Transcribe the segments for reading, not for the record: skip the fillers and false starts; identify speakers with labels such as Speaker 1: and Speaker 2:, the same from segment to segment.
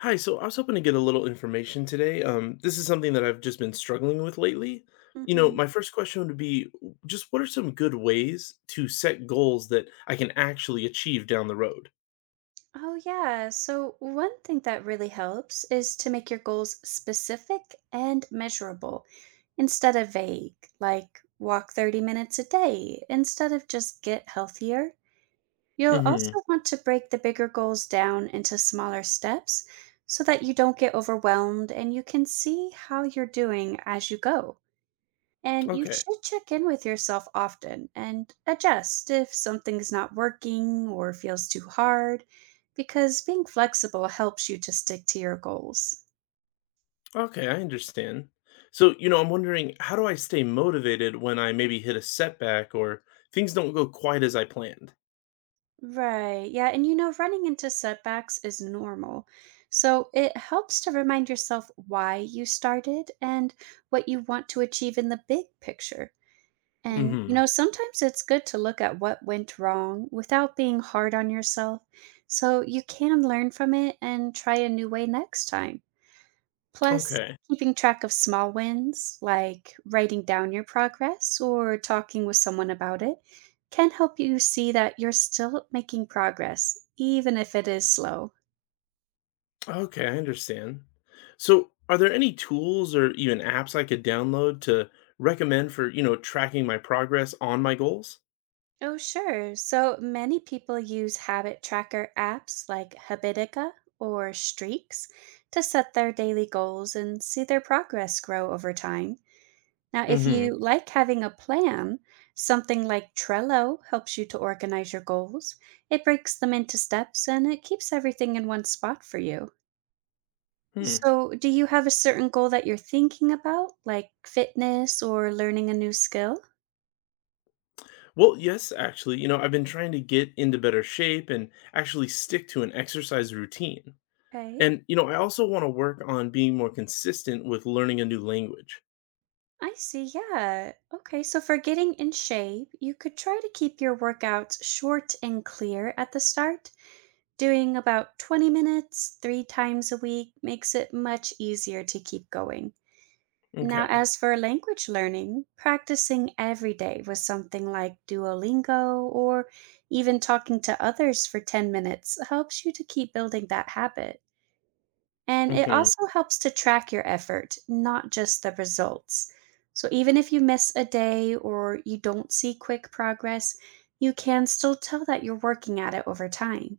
Speaker 1: Hi, so I was hoping to get a little information today. This is something that I've just been struggling with lately. You know,
Speaker 2: Hmm.
Speaker 1: my first question would be just what are some good ways to set goals that I can actually achieve down the road?
Speaker 2: Oh, yeah. So, one thing that really helps is to make your goals specific and measurable instead of vague, like walk 30 minutes a day instead of just get healthier. You'll
Speaker 1: Hmm.
Speaker 2: also want to break the bigger goals down into smaller steps so that you don't get overwhelmed and you can see how you're doing as you go. And you
Speaker 1: Okay.
Speaker 2: should check in with yourself often and adjust if something's not working or feels too hard, because being flexible helps you to stick to your goals.
Speaker 1: Okay, I understand. So, you know, I'm wondering, how do I stay motivated when I maybe hit a setback or things don't go quite as I planned?
Speaker 2: Right. Yeah. And you know, running into setbacks is normal. So it helps to remind yourself why you started and what you want to achieve in the big picture. And, you
Speaker 1: Hmm.
Speaker 2: know, sometimes it's good to look at what went wrong without being hard on yourself so you can learn from it and try a new way next time. Plus,
Speaker 1: Okay.
Speaker 2: keeping track of small wins, like writing down your progress or talking with someone about it, can help you see that you're still making progress, even if it is slow.
Speaker 1: Okay, I understand. So, are there any tools or even apps I could download to recommend for, you know, tracking my progress on my goals?
Speaker 2: Oh, sure. So many people use habit tracker apps like Habitica or Streaks to set their daily goals and see their progress grow over time. Now, if you
Speaker 1: Mhm.
Speaker 2: like having a plan, something like Trello helps you to organize your goals. It breaks them into steps and it keeps everything in one spot for you.
Speaker 1: Hmm.
Speaker 2: So, do you have a certain goal that you're thinking about, like fitness or learning a new skill?
Speaker 1: Well, yes, actually. You know, I've been trying to get into better shape and actually stick to an exercise routine.
Speaker 2: Okay.
Speaker 1: And, you know, I also want to work on being more consistent with learning a new language.
Speaker 2: I see. Yeah. Okay. So for getting in shape, you could try to keep your workouts short and clear at the start. Doing about 20 minutes three times a week makes it much easier to keep going. Now,
Speaker 1: Okay.
Speaker 2: as for language learning, practicing every day with something like Duolingo or even talking to others for 10 minutes helps you to keep building that habit. And it
Speaker 1: Mhm.
Speaker 2: also helps to track your effort, not just the results. So even if you miss a day or you don't see quick progress, you can still tell that you're working at it over time.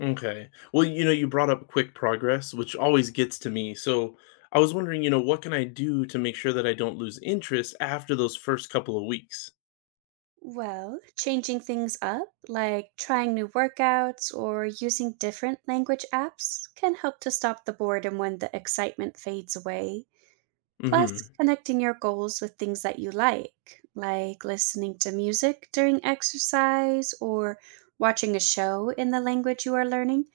Speaker 1: Okay. Well, you know, you brought up quick progress, which always gets to me. So I was wondering, you know, what can I do to make sure that I don't lose interest after those first couple of weeks?
Speaker 2: Well, changing things up, like trying new workouts or using different language apps, can help to stop the boredom when the excitement fades away. Plus,
Speaker 1: Hmm.
Speaker 2: connecting your goals with things that you like listening to music during exercise or watching a show in the language you are learning,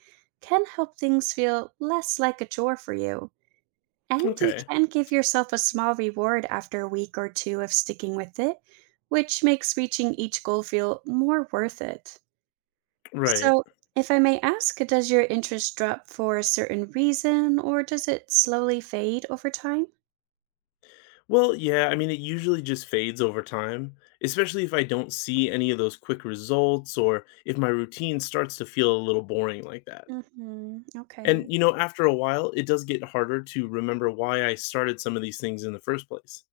Speaker 2: can help things feel less like a chore for you. And you
Speaker 1: Okay.
Speaker 2: can give yourself a small reward after a week or two of sticking with it, which makes reaching each goal feel more worth it.
Speaker 1: Right.
Speaker 2: So, if I may ask, does your interest drop for a certain reason or does it slowly fade over time?
Speaker 1: Well, yeah, I mean, it usually just fades over time, especially if I don't see any of those quick results or if my routine starts to feel a little boring like that.
Speaker 2: Mm-hmm. Okay.
Speaker 1: And, you know, after a while, it does get harder to remember why I started some of these things in the first place.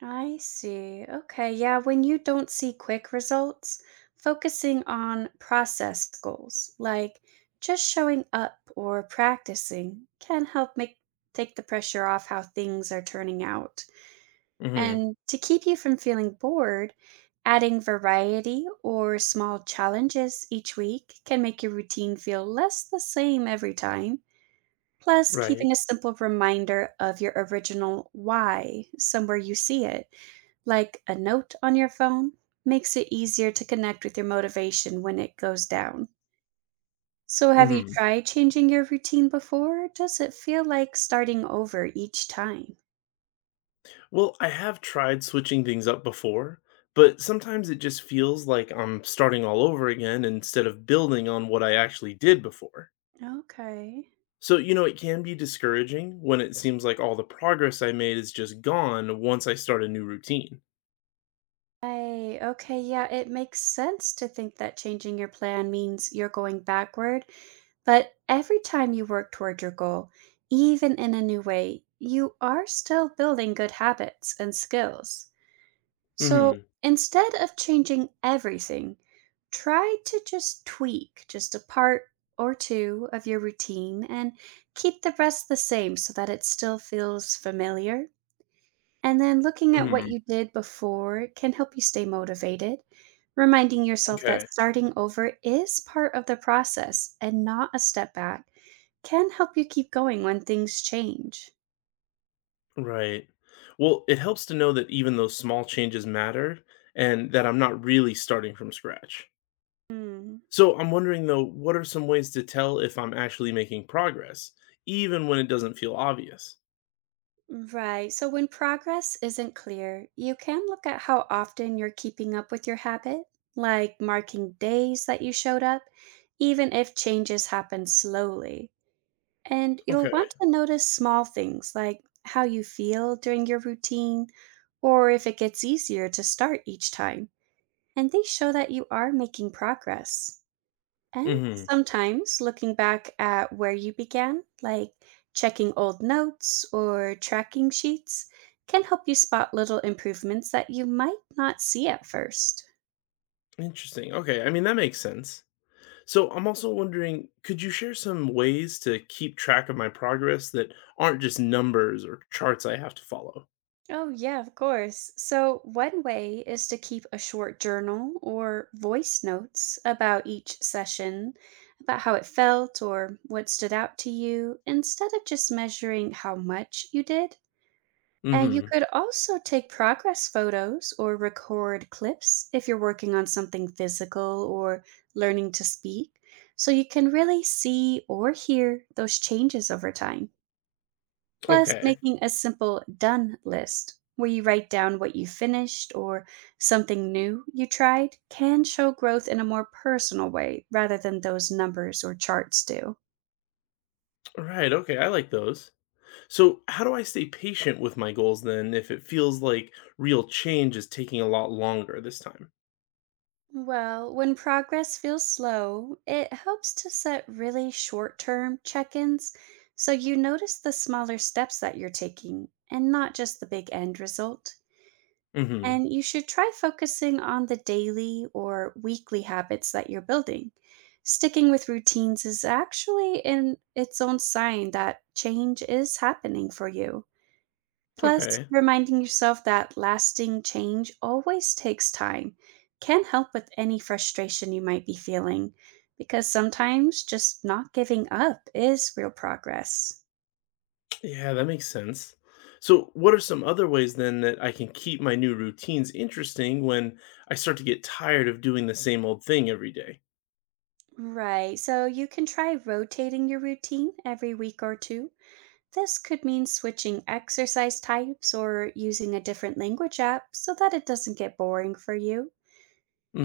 Speaker 2: I see. Okay. Yeah. When you don't see quick results, focusing on process goals, like just showing up or practicing, can help make take the pressure off how things are turning out.
Speaker 1: Hmm.
Speaker 2: And to keep you from feeling bored, adding variety or small challenges each week can make your routine feel less the same every time. Plus,
Speaker 1: Right.
Speaker 2: keeping a simple reminder of your original why somewhere you see it, like a note on your phone, makes it easier to connect with your motivation when it goes down. So, have you
Speaker 1: Hmm.
Speaker 2: tried changing your routine before? Does it feel like starting over each time?
Speaker 1: Well, I have tried switching things up before, but sometimes it just feels like I'm starting all over again instead of building on what I actually did before.
Speaker 2: Okay.
Speaker 1: So, you know, it can be discouraging when it seems like all the progress I made is just gone once I start a new routine.
Speaker 2: Right. Okay. Yeah, it makes sense to think that changing your plan means you're going backward. But every time you work toward your goal, even in a new way, you are still building good habits and skills. So
Speaker 1: Hmm.
Speaker 2: instead of changing everything, try to just tweak just a part or two of your routine and keep the rest the same so that it still feels familiar. And then looking at what
Speaker 1: Hmm.
Speaker 2: you did before can help you stay motivated, reminding yourself that
Speaker 1: Okay.
Speaker 2: starting over is part of the process and not a step back can help you keep going when things change.
Speaker 1: Right. Well, it helps to know that even those small changes matter and that I'm not really starting from scratch.
Speaker 2: Mm,
Speaker 1: So I'm wondering though, what are some ways to tell if I'm actually making progress, even when it doesn't feel obvious?
Speaker 2: right. So when progress isn't clear, you can look at how often you're keeping up with your habit, like marking days that you showed up, even if changes happen slowly. And you'll
Speaker 1: Okay.
Speaker 2: want to notice small things like how you feel during your routine or if it gets easier to start each time. And they show that you are making progress. And
Speaker 1: Hmm.
Speaker 2: sometimes looking back at where you began, like checking old notes or tracking sheets, can help you spot little improvements that you might not see at first.
Speaker 1: Interesting. Okay. I mean, that makes sense. So I'm also wondering, could you share some ways to keep track of my progress that aren't just numbers or charts I have to follow?
Speaker 2: Oh, yeah, of course. So, one way is to keep a short journal or voice notes about each session, about how it felt or what stood out to you, instead of just measuring how much you did. And you
Speaker 1: Hmm.
Speaker 2: could also take progress photos or record clips if you're working on something physical or learning to speak, so you can really see or hear those changes over time. Plus,
Speaker 1: Okay.
Speaker 2: making a simple done list where you write down what you finished or something new you tried can show growth in a more personal way rather than those numbers or charts do.
Speaker 1: Right. Okay. I like those. So how do I stay patient with my goals then if it feels like real change is taking a lot longer this time?
Speaker 2: Well, when progress feels slow, it helps to set really short term check ins so you notice the smaller steps that you're taking and not just the big end result.
Speaker 1: Hmm.
Speaker 2: And you should try focusing on the daily or weekly habits that you're building. Sticking with routines is actually in its own sign that change is happening for you. Plus,
Speaker 1: Okay.
Speaker 2: reminding yourself that lasting change always takes time can help with any frustration you might be feeling, because sometimes just not giving up is real progress.
Speaker 1: Yeah, that makes sense. So, what are some other ways then that I can keep my new routines interesting when I start to get tired of doing the same old thing every day?
Speaker 2: Right, so you can try rotating your routine every week or two. This could mean switching exercise types or using a different language app so that it doesn't get boring for you.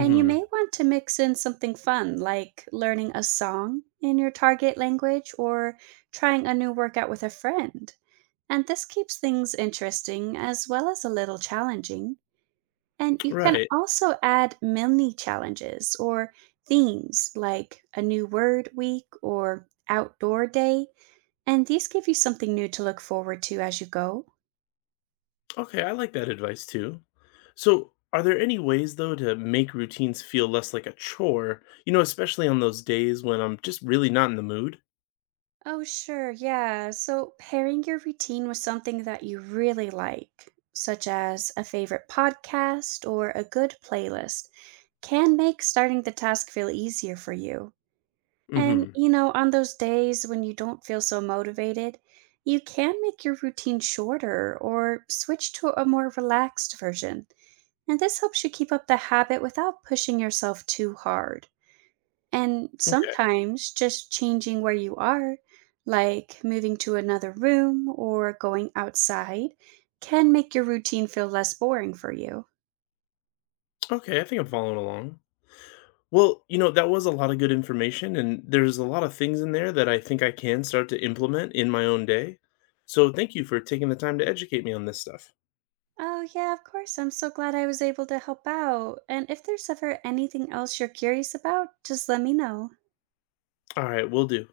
Speaker 2: And you may want to mix in something fun like learning a song in your target language or trying a new workout with a friend. And this keeps things interesting as well as a little challenging. And you can
Speaker 1: Right.
Speaker 2: also add mini challenges or themes like a new word week or outdoor day, and these give you something new to look forward to as you go.
Speaker 1: Okay, I like that advice too. So, are there any ways though to make routines feel less like a chore? You know, especially on those days when I'm just really not in the mood?
Speaker 2: Oh, sure, yeah. So, pairing your routine with something that you really like, such as a favorite podcast or a good playlist, can make starting the task feel easier for you. And,
Speaker 1: Mm-hmm.
Speaker 2: you know, on those days when you don't feel so motivated, you can make your routine shorter or switch to a more relaxed version. And this helps you keep up the habit without pushing yourself too hard. And
Speaker 1: Okay.
Speaker 2: sometimes just changing where you are, like moving to another room or going outside, can make your routine feel less boring for you.
Speaker 1: Okay, I think I'm following along. Well, you know, that was a lot of good information, and there's a lot of things in there that I think I can start to implement in my own day. So thank you for taking the time to educate me on this stuff.
Speaker 2: Oh, yeah, of course. I'm so glad I was able to help out. And if there's ever anything else you're curious about, just let me know.
Speaker 1: All right, will do.